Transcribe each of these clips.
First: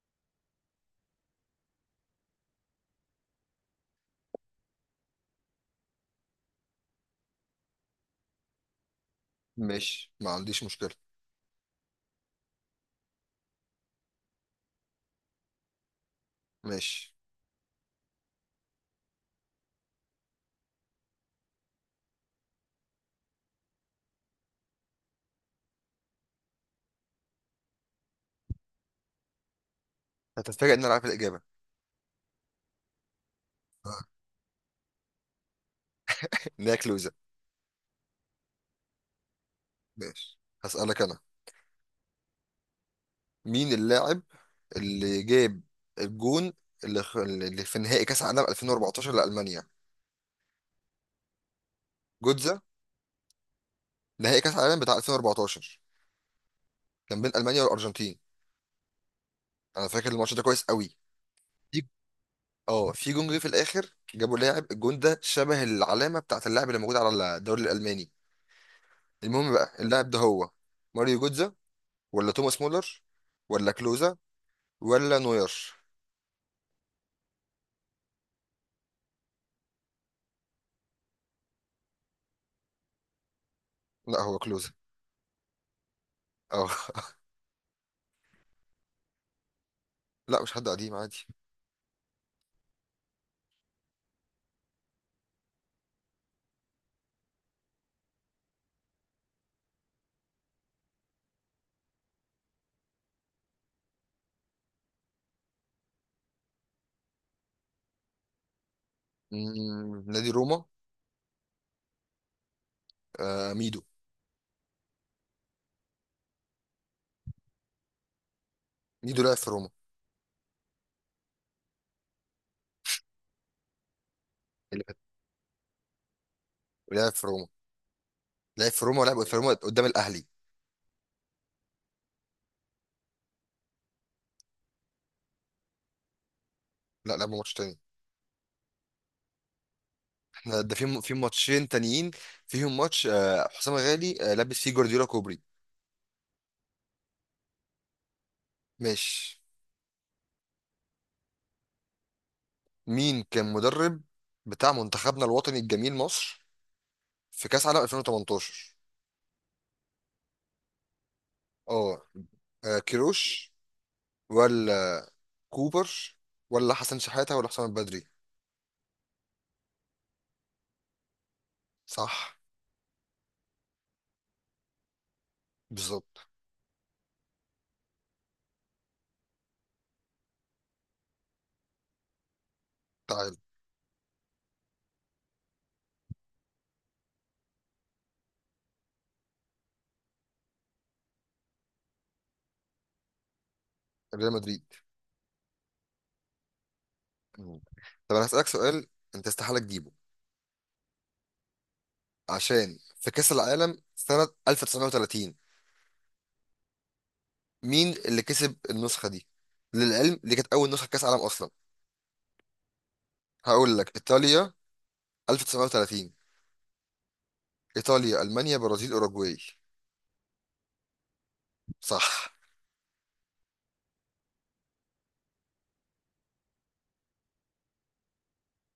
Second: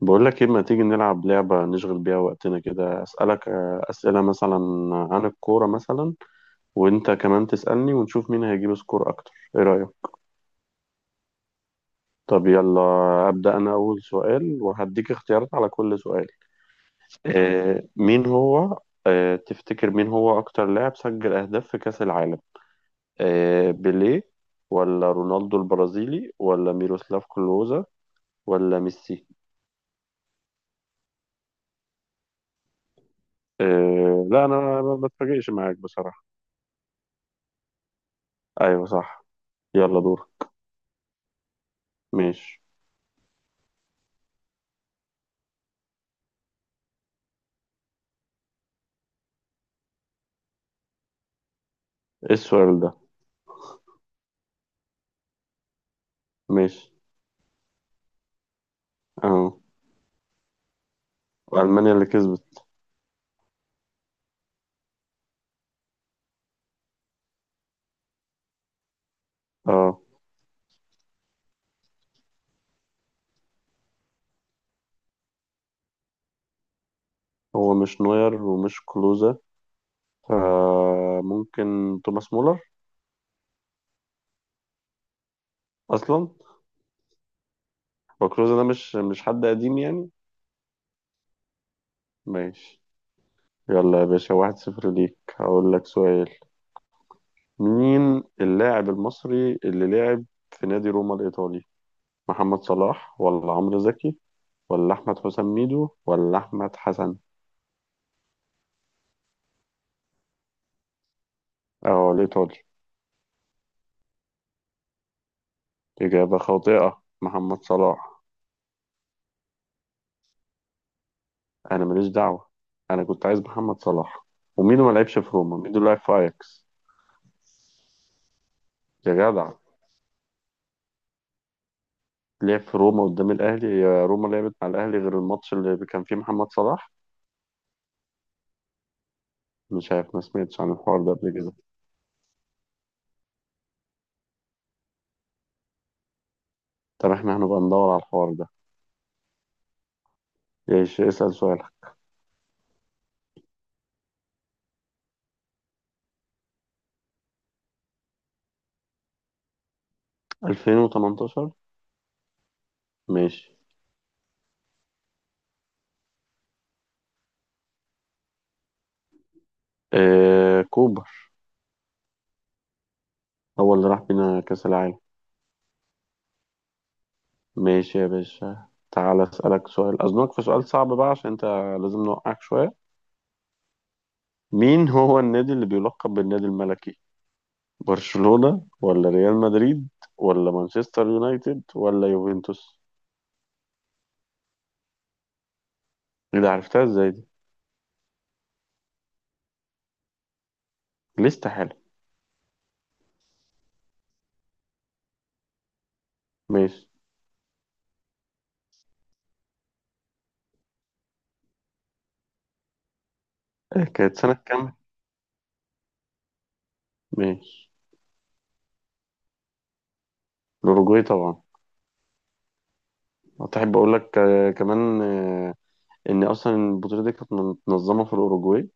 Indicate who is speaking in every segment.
Speaker 1: بقول لك ايه، ما تيجي نلعب لعبة نشغل بيها وقتنا كده. أسألك أسئلة مثلا عن الكورة مثلا، وانت كمان تسألني ونشوف مين هيجيب سكور اكتر. ايه رأيك؟
Speaker 2: ماشي، ما عنديش مشكلة.
Speaker 1: طب يلا، أبدأ انا اول سؤال وهديك اختيارات على كل سؤال.
Speaker 2: ماشي.
Speaker 1: آه مين هو آه، تفتكر مين هو اكتر لاعب سجل اهداف في كأس العالم؟ آه، بيليه ولا رونالدو البرازيلي ولا ميروسلاف كلوزا ولا ميسي؟
Speaker 2: هتتفاجئ ان انا عارف الإجابة.
Speaker 1: آه لا انا ما بتفاجئش معاك بصراحة.
Speaker 2: ان هي كلوزة.
Speaker 1: ايوه صح. يلا دور.
Speaker 2: ماشي، هسألك انا.
Speaker 1: ماشي.
Speaker 2: مين اللاعب اللي جاب الجون اللي في نهائي كأس عالم 2014 لألمانيا؟
Speaker 1: ايه
Speaker 2: جوتزا.
Speaker 1: السؤال ده؟
Speaker 2: نهائي كأس عالم بتاع 2014
Speaker 1: ماشي.
Speaker 2: كان بين ألمانيا والأرجنتين.
Speaker 1: اه،
Speaker 2: انا فاكر الماتش ده كويس قوي. في-
Speaker 1: ألمانيا اللي كسبت.
Speaker 2: اه، في جون جه في الاخر، جابوا لاعب الجون ده شبه العلامة بتاعت اللاعب اللي موجود على الدوري الألماني. المهم بقى
Speaker 1: اه،
Speaker 2: اللاعب ده هو ماريو جوتزا، ولا توماس مولر، ولا كلوزا، ولا نوير؟
Speaker 1: هو مش نوير ومش كلوزا، فممكن توماس مولر.
Speaker 2: لا، هو كلوزا.
Speaker 1: اصلا
Speaker 2: اه.
Speaker 1: هو كلوزا ده مش حد قديم يعني؟
Speaker 2: لا، مش حد قديم، عادي.
Speaker 1: ماشي. يلا يا باشا، واحد صفر ليك. هقول لك سؤال. مين اللاعب المصري اللي لعب في نادي روما الإيطالي؟ محمد صلاح ولا عمرو زكي ولا أحمد حسام ميدو ولا أحمد حسن؟
Speaker 2: نادي روما.
Speaker 1: اه الإيطالي.
Speaker 2: آه ميدو.
Speaker 1: إجابة خاطئة، محمد صلاح.
Speaker 2: ميدو لعب في روما.
Speaker 1: انا ماليش دعوه، انا كنت عايز محمد صلاح. وميدو ما لعبش في روما، ميدو لعب في اياكس.
Speaker 2: لعب في روما. لعب في روما
Speaker 1: يا
Speaker 2: ولعب في
Speaker 1: جدع،
Speaker 2: روما قدام الاهلي.
Speaker 1: لعب في روما قدام الاهلي؟ يا روما لعبت مع الاهلي غير الماتش اللي كان فيه محمد صلاح؟
Speaker 2: لا، لعب ماتش تاني.
Speaker 1: مش عارف، ما
Speaker 2: احنا
Speaker 1: سمعتش عن
Speaker 2: ده في
Speaker 1: الحوار ده
Speaker 2: في
Speaker 1: قبل كده.
Speaker 2: ماتشين تانيين فيهم ماتش، حسام غالي لابس فيه جوارديولا كوبري.
Speaker 1: طب احنا هنبقى ندور على الحوار ده.
Speaker 2: ماشي.
Speaker 1: ايش، اسال سؤالك.
Speaker 2: مين كان مدرب بتاع منتخبنا الوطني الجميل مصر في كاس عالم 2018؟
Speaker 1: 2018.
Speaker 2: اه.
Speaker 1: ماشي.
Speaker 2: كيروش، ولا كوبر، ولا حسن شحاتة، ولا حسام البدري؟
Speaker 1: آه كوبر.
Speaker 2: صح.
Speaker 1: هو اللي راح بينا كاس العالم.
Speaker 2: بالظبط.
Speaker 1: ماشي يا باشا، تعال اسالك سؤال. اظنك في سؤال صعب بقى، عشان انت لازم نوقعك شويه.
Speaker 2: تعال.
Speaker 1: مين هو النادي اللي بيلقب بالنادي الملكي؟ برشلونة ولا ريال مدريد ولا مانشستر يونايتد ولا يوفنتوس؟
Speaker 2: ريال مدريد.
Speaker 1: ايه ده، عرفتها ازاي دي؟
Speaker 2: مم. طب انا هسألك سؤال، انت استحالة تجيبه.
Speaker 1: لسه حلو.
Speaker 2: عشان في كأس العالم سنة 1930،
Speaker 1: ماشي.
Speaker 2: مين اللي كسب النسخة دي؟ للعلم دي كانت اول نسخة كأس عالم اصلا. هقول لك
Speaker 1: كانت سنة
Speaker 2: ايطاليا.
Speaker 1: كام؟
Speaker 2: 1930.
Speaker 1: ماشي.
Speaker 2: ايطاليا، المانيا، برازيل، اوروجواي؟
Speaker 1: الأوروجواي طبعا.
Speaker 2: صح.
Speaker 1: أحب أقول لك كمان إن أصلا البطولة دي كانت متنظمة في الأوروجواي.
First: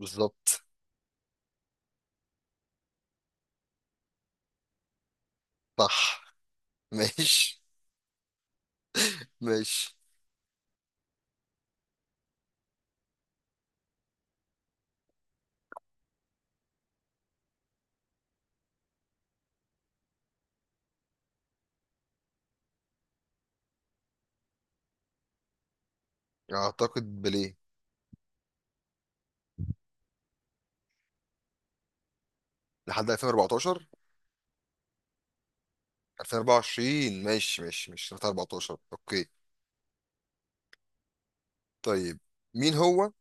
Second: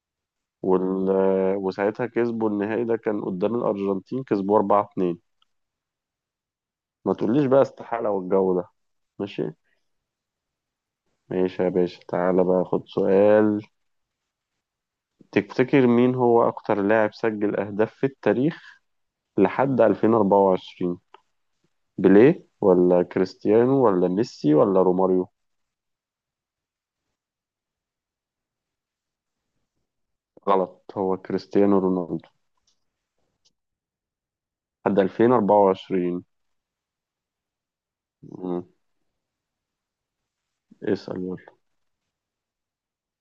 Speaker 2: بالظبط.
Speaker 1: وال... آه، وساعتها كسبوا، النهائي ده كان قدام الأرجنتين، كسبوا 4-2.
Speaker 2: صح.
Speaker 1: ما تقوليش
Speaker 2: ماشي.
Speaker 1: بقى استحالة والجو ده. ماشي.
Speaker 2: ماشي.
Speaker 1: ماشي يا باشا، تعالى بقى خد سؤال. تفتكر مين هو أكتر لاعب سجل أهداف في التاريخ لحد 2024؟ بيليه ولا كريستيانو ولا ميسي ولا روماريو؟
Speaker 2: اعتقد بليه.
Speaker 1: غلط، هو كريستيانو رونالدو.
Speaker 2: لحد 2014.
Speaker 1: لحد 2024.
Speaker 2: 2024 ماشي ماشي، مش
Speaker 1: مم.
Speaker 2: 2014، اوكي.
Speaker 1: اسأل يلا.
Speaker 2: طيب، مين هو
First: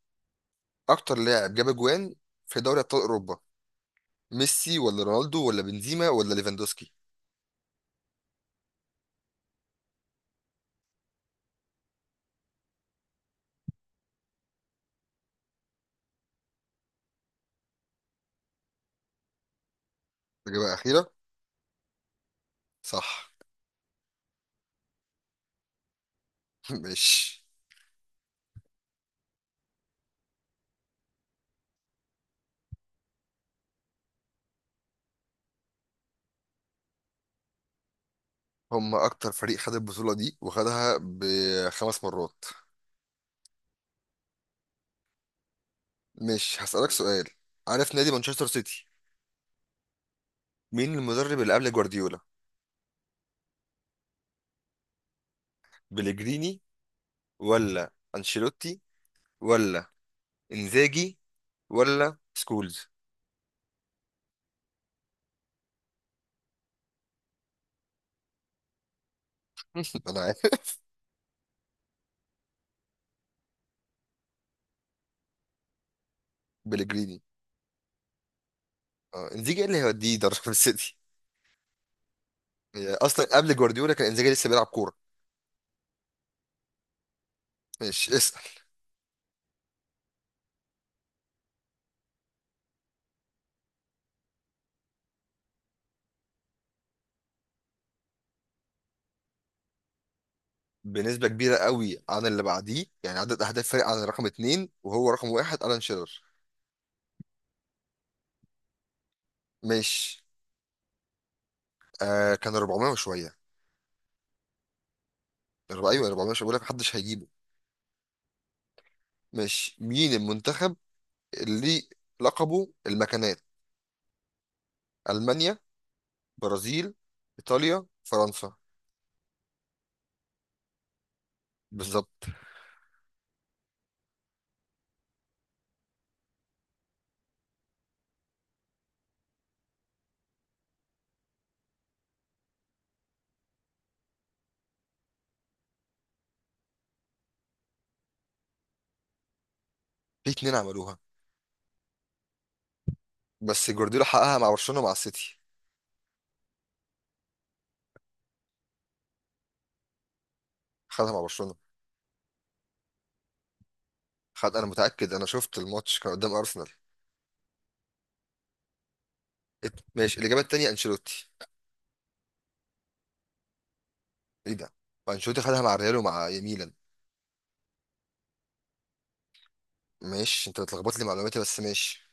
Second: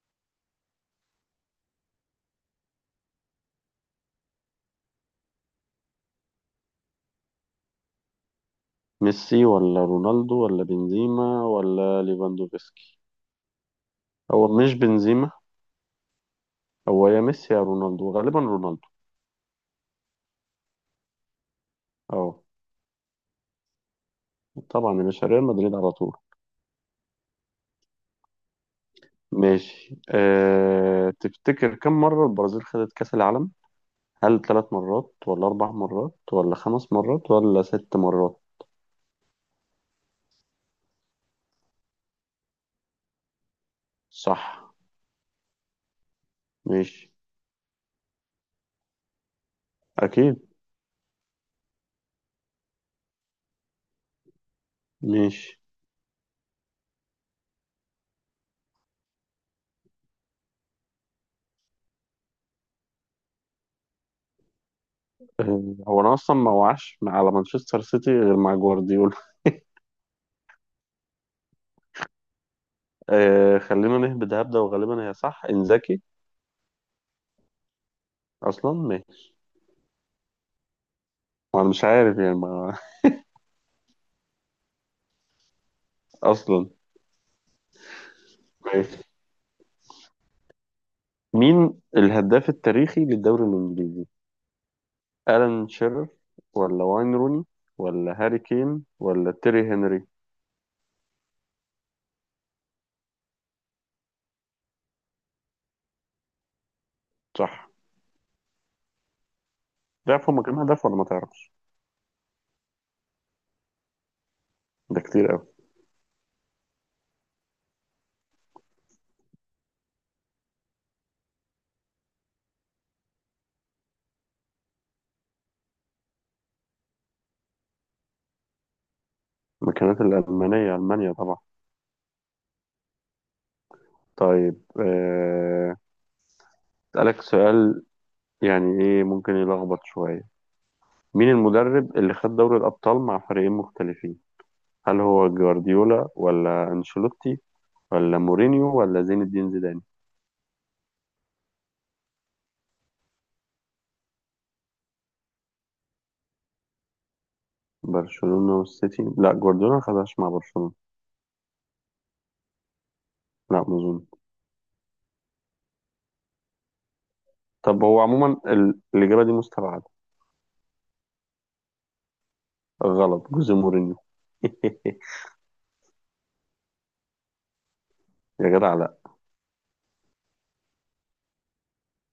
Speaker 2: اكتر لاعب جاب اجوان في دوري ابطال اوروبا؟ ميسي، ولا رونالدو، ولا بنزيما، ولا ليفاندوسكي؟
Speaker 1: ميسي ولا رونالدو ولا بنزيما ولا ليفاندوفسكي. هو مش بنزيما، هو يا ميسي يا رونالدو، غالبا رونالدو.
Speaker 2: إجابة أخيرة.
Speaker 1: اه.
Speaker 2: صح.
Speaker 1: طبعا يا باشا، ريال مدريد على طول.
Speaker 2: ماشي.
Speaker 1: ماشي. تفتكر كم مرة البرازيل خدت كأس العالم؟ هل ثلاث مرات ولا أربع مرات ولا خمس مرات ولا ست مرات؟
Speaker 2: هم أكتر فريق خد البطولة دي وخدها بخمس مرات.
Speaker 1: صح.
Speaker 2: ماشي، هسألك
Speaker 1: ماشي.
Speaker 2: سؤال. عارف نادي مانشستر سيتي؟
Speaker 1: اكيد.
Speaker 2: مين المدرب اللي قبل جوارديولا؟
Speaker 1: ماشي.
Speaker 2: بليجريني، ولا أنشيلوتي، ولا إنزاجي، ولا سكولز؟
Speaker 1: هو انا اصلا ما وعش مع- على مانشستر سيتي غير مع جوارديولا.
Speaker 2: أنا عارف.
Speaker 1: آه خلينا نهبد هبده، وغالبا هي صح انزاكي.
Speaker 2: بليجريني.
Speaker 1: اصلا
Speaker 2: اه،
Speaker 1: ماشي.
Speaker 2: إنزاجي إيه اللي هيوديه يدرب السيتي؟
Speaker 1: وانا مش عارف يعني ما.
Speaker 2: هي أصلا قبل جوارديولا كان إنزاجي لسه بيلعب كورة.
Speaker 1: اصلا.
Speaker 2: ماشي، اسأل.
Speaker 1: ماشي. مين الهداف التاريخي للدوري الانجليزي؟ الان شيرر ولا واين روني ولا هاري كين ولا تيري هنري؟
Speaker 2: بنسبة كبيرة قوي عن اللي بعديه، يعني عدد أهداف فرق عن رقم اتنين، وهو رقم واحد ألان شيرر.
Speaker 1: صح.
Speaker 2: مش
Speaker 1: تعرف هما كام هدف ولا ما تعرفش؟
Speaker 2: كان 400 وشوية.
Speaker 1: ده كتير قوي.
Speaker 2: أيوة 400. مش بقول لك محدش هيجيبه؟ مش مين المنتخب اللي لقبه المكانات؟ ألمانيا، برازيل، إيطاليا، فرنسا؟
Speaker 1: المكانات الالمانيه، المانيا طبعا.
Speaker 2: بالظبط.
Speaker 1: طيب، أسألك سؤال، يعني ايه ممكن يلخبط شوية. مين المدرب اللي خد دوري الأبطال مع فريقين مختلفين؟ هل هو جوارديولا ولا أنشيلوتي ولا مورينيو ولا زين الدين زيدان؟
Speaker 2: في اتنين عملوها، بس جوارديولا حققها مع برشلونة مع السيتي.
Speaker 1: برشلونة والسيتي؟ لا، جوارديولا ما خدهاش مع برشلونة.
Speaker 2: خدها مع برشلونة.
Speaker 1: لا ما أظن.
Speaker 2: خد، أنا متأكد، أنا شفت الماتش كان قدام أرسنال.
Speaker 1: طب هو عموما الإجابة دي مستبعدة.
Speaker 2: ماشي. الإجابة التانية أنشيلوتي.
Speaker 1: غلط، جوزيه مورينيو.
Speaker 2: إيه ده؟ أنشيلوتي خدها مع ريال ومع ميلان.
Speaker 1: يا جدع لا.
Speaker 2: ماشي، انت بتلخبط لي معلوماتي، بس ماشي.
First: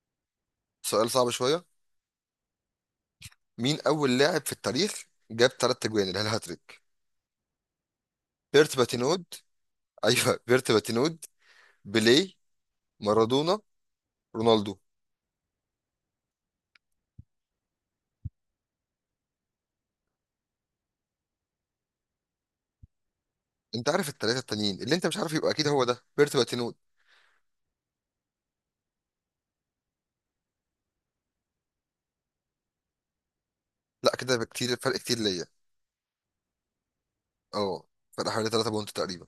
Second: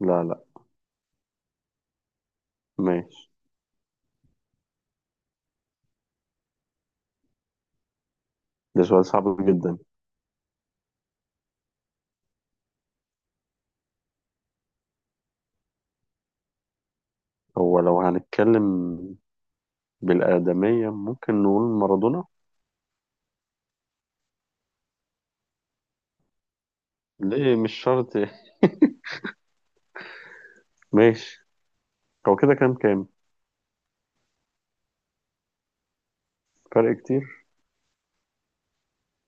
Speaker 1: لا لا.
Speaker 2: سؤال صعب شويه.
Speaker 1: ماشي.
Speaker 2: مين اول لاعب في التاريخ جاب ثلاث تجوان اللي هي الهاتريك؟ بيرت
Speaker 1: ده سؤال
Speaker 2: باتينود.
Speaker 1: صعب جدا.
Speaker 2: ايوه بيرت باتينود، بيليه، مارادونا، رونالدو؟
Speaker 1: هو لو هنتكلم بالآدمية ممكن نقول مارادونا.
Speaker 2: انت عارف الثلاثه التانيين، اللي انت مش عارف يبقى اكيد هو ده بيرت باتينود.
Speaker 1: ليه، مش شرط. ماشي. هو كده كام كام؟
Speaker 2: لا، كده بكتير، فرق كتير ليا.
Speaker 1: فرق كتير؟
Speaker 2: اه، فرق حوالي 3 بونت تقريبا.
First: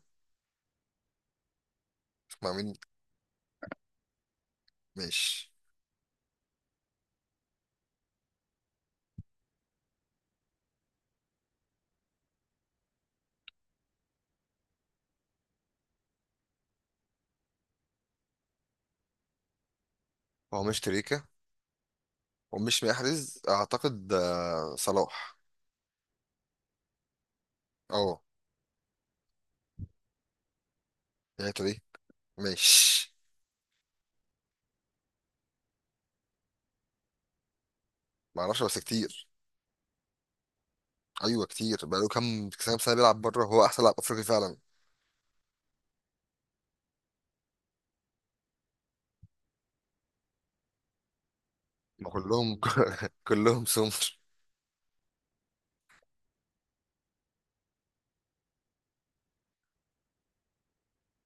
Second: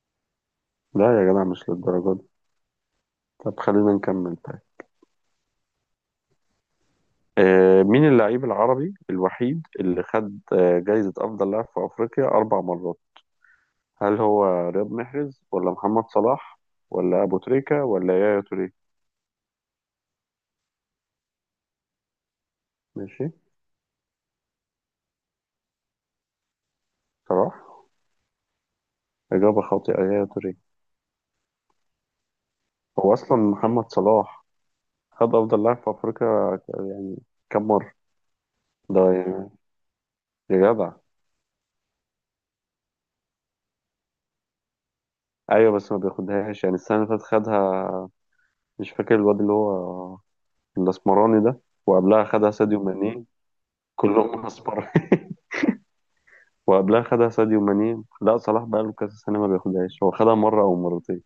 Speaker 1: لا يا جدع مش للدرجة دي.
Speaker 2: مع مين؟
Speaker 1: طب خلينا نكمل طيب.
Speaker 2: ماشي.
Speaker 1: آه، مين اللاعب العربي الوحيد اللي خد آه، جايزة أفضل لاعب في أفريقيا أربع مرات؟ هل هو رياض محرز ولا محمد صلاح ولا أبو تريكة ولا يايا توريه؟
Speaker 2: هو مش تريكا، ومش
Speaker 1: ماشي.
Speaker 2: محرز اعتقد. صلاح.
Speaker 1: صلاح.
Speaker 2: اه.
Speaker 1: إجابة خاطئة، يايا توريه.
Speaker 2: يعني تري.
Speaker 1: هو
Speaker 2: ماشي.
Speaker 1: أصلا محمد صلاح خد أفضل لاعب في أفريقيا كم مرة؟
Speaker 2: معرفش، بس
Speaker 1: ده
Speaker 2: كتير.
Speaker 1: يا، يا جدع.
Speaker 2: ايوه كتير، بقاله كام كام سنه بيلعب بره، هو احسن لاعب افريقي فعلا.
Speaker 1: أيوة بس ما بياخدهاش يعني، السنة اللي فاتت خدها مش فاكر الواد اللي هو الأسمراني ده،
Speaker 2: ما
Speaker 1: وقبلها خدها
Speaker 2: كلهم.
Speaker 1: ساديو ماني.
Speaker 2: كلهم سمر.
Speaker 1: كلهم اصفر. وقبلها خدها ساديو ماني. لا صلاح بقاله كذا سنه ما بياخدهاش، هو خدها مره او مرتين.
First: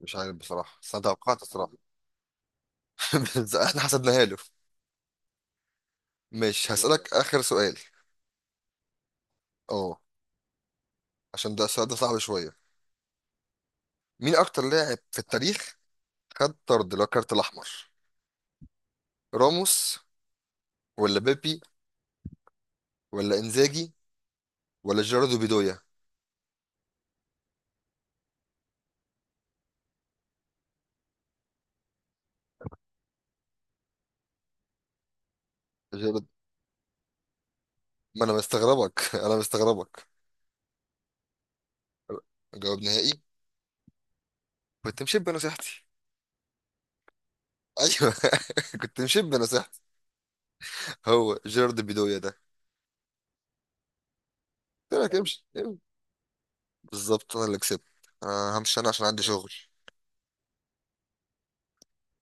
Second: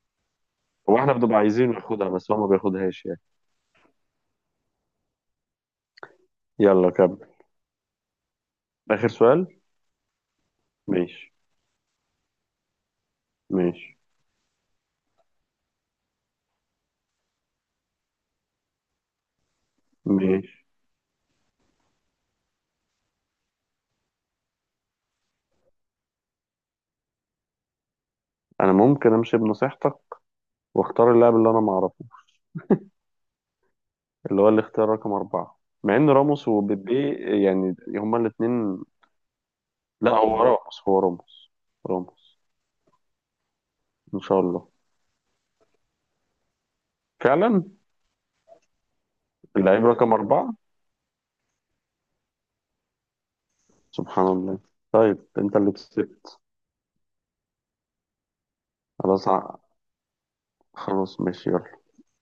Speaker 2: مش عارف بصراحه، بس
Speaker 1: هو
Speaker 2: انا
Speaker 1: احنا بنبقى
Speaker 2: توقعت الصراحه.
Speaker 1: عايزينه ياخدها بس هو ما بياخدهاش يعني.
Speaker 2: بس احنا حسبناها له. مش
Speaker 1: يلا
Speaker 2: هسالك
Speaker 1: كمل
Speaker 2: اخر سؤال.
Speaker 1: اخر سؤال.
Speaker 2: اه.
Speaker 1: ماشي.
Speaker 2: عشان ده السؤال ده صعب شويه.
Speaker 1: ماشي.
Speaker 2: مين اكتر لاعب في التاريخ خد طرد اللي هو الكارت الاحمر؟ راموس،
Speaker 1: ماشي.
Speaker 2: ولا بيبي، ولا انزاجي، ولا جيراردو بيدويا؟
Speaker 1: انا ممكن امشي بنصيحتك، واختار اللاعب اللي انا ما اعرفه، اللي هو الاختيار رقم اربعه. مع ان
Speaker 2: جيرارد-
Speaker 1: راموس وبيبي يعني هما
Speaker 2: ما انا
Speaker 1: الاثنين.
Speaker 2: مستغربك. انا مستغربك.
Speaker 1: لا هو راموس، هو راموس. راموس.
Speaker 2: جواب نهائي.
Speaker 1: ان شاء الله.
Speaker 2: كنت مشيب بنصيحتي.
Speaker 1: فعلا.
Speaker 2: ايوه. كنت مشيب بنصيحتي.
Speaker 1: اللعيب رقم اربعه.
Speaker 2: هو جيرارد بيدويا ده.
Speaker 1: سبحان الله.
Speaker 2: قلت لك
Speaker 1: طيب
Speaker 2: امشي.
Speaker 1: انت اللي
Speaker 2: امشي.
Speaker 1: كسبت.
Speaker 2: بالظبط، انا اللي كسبت. انا همشي انا عشان عندي
Speaker 1: خلاص
Speaker 2: شغل
Speaker 1: ع- خلاص ماشي يلا.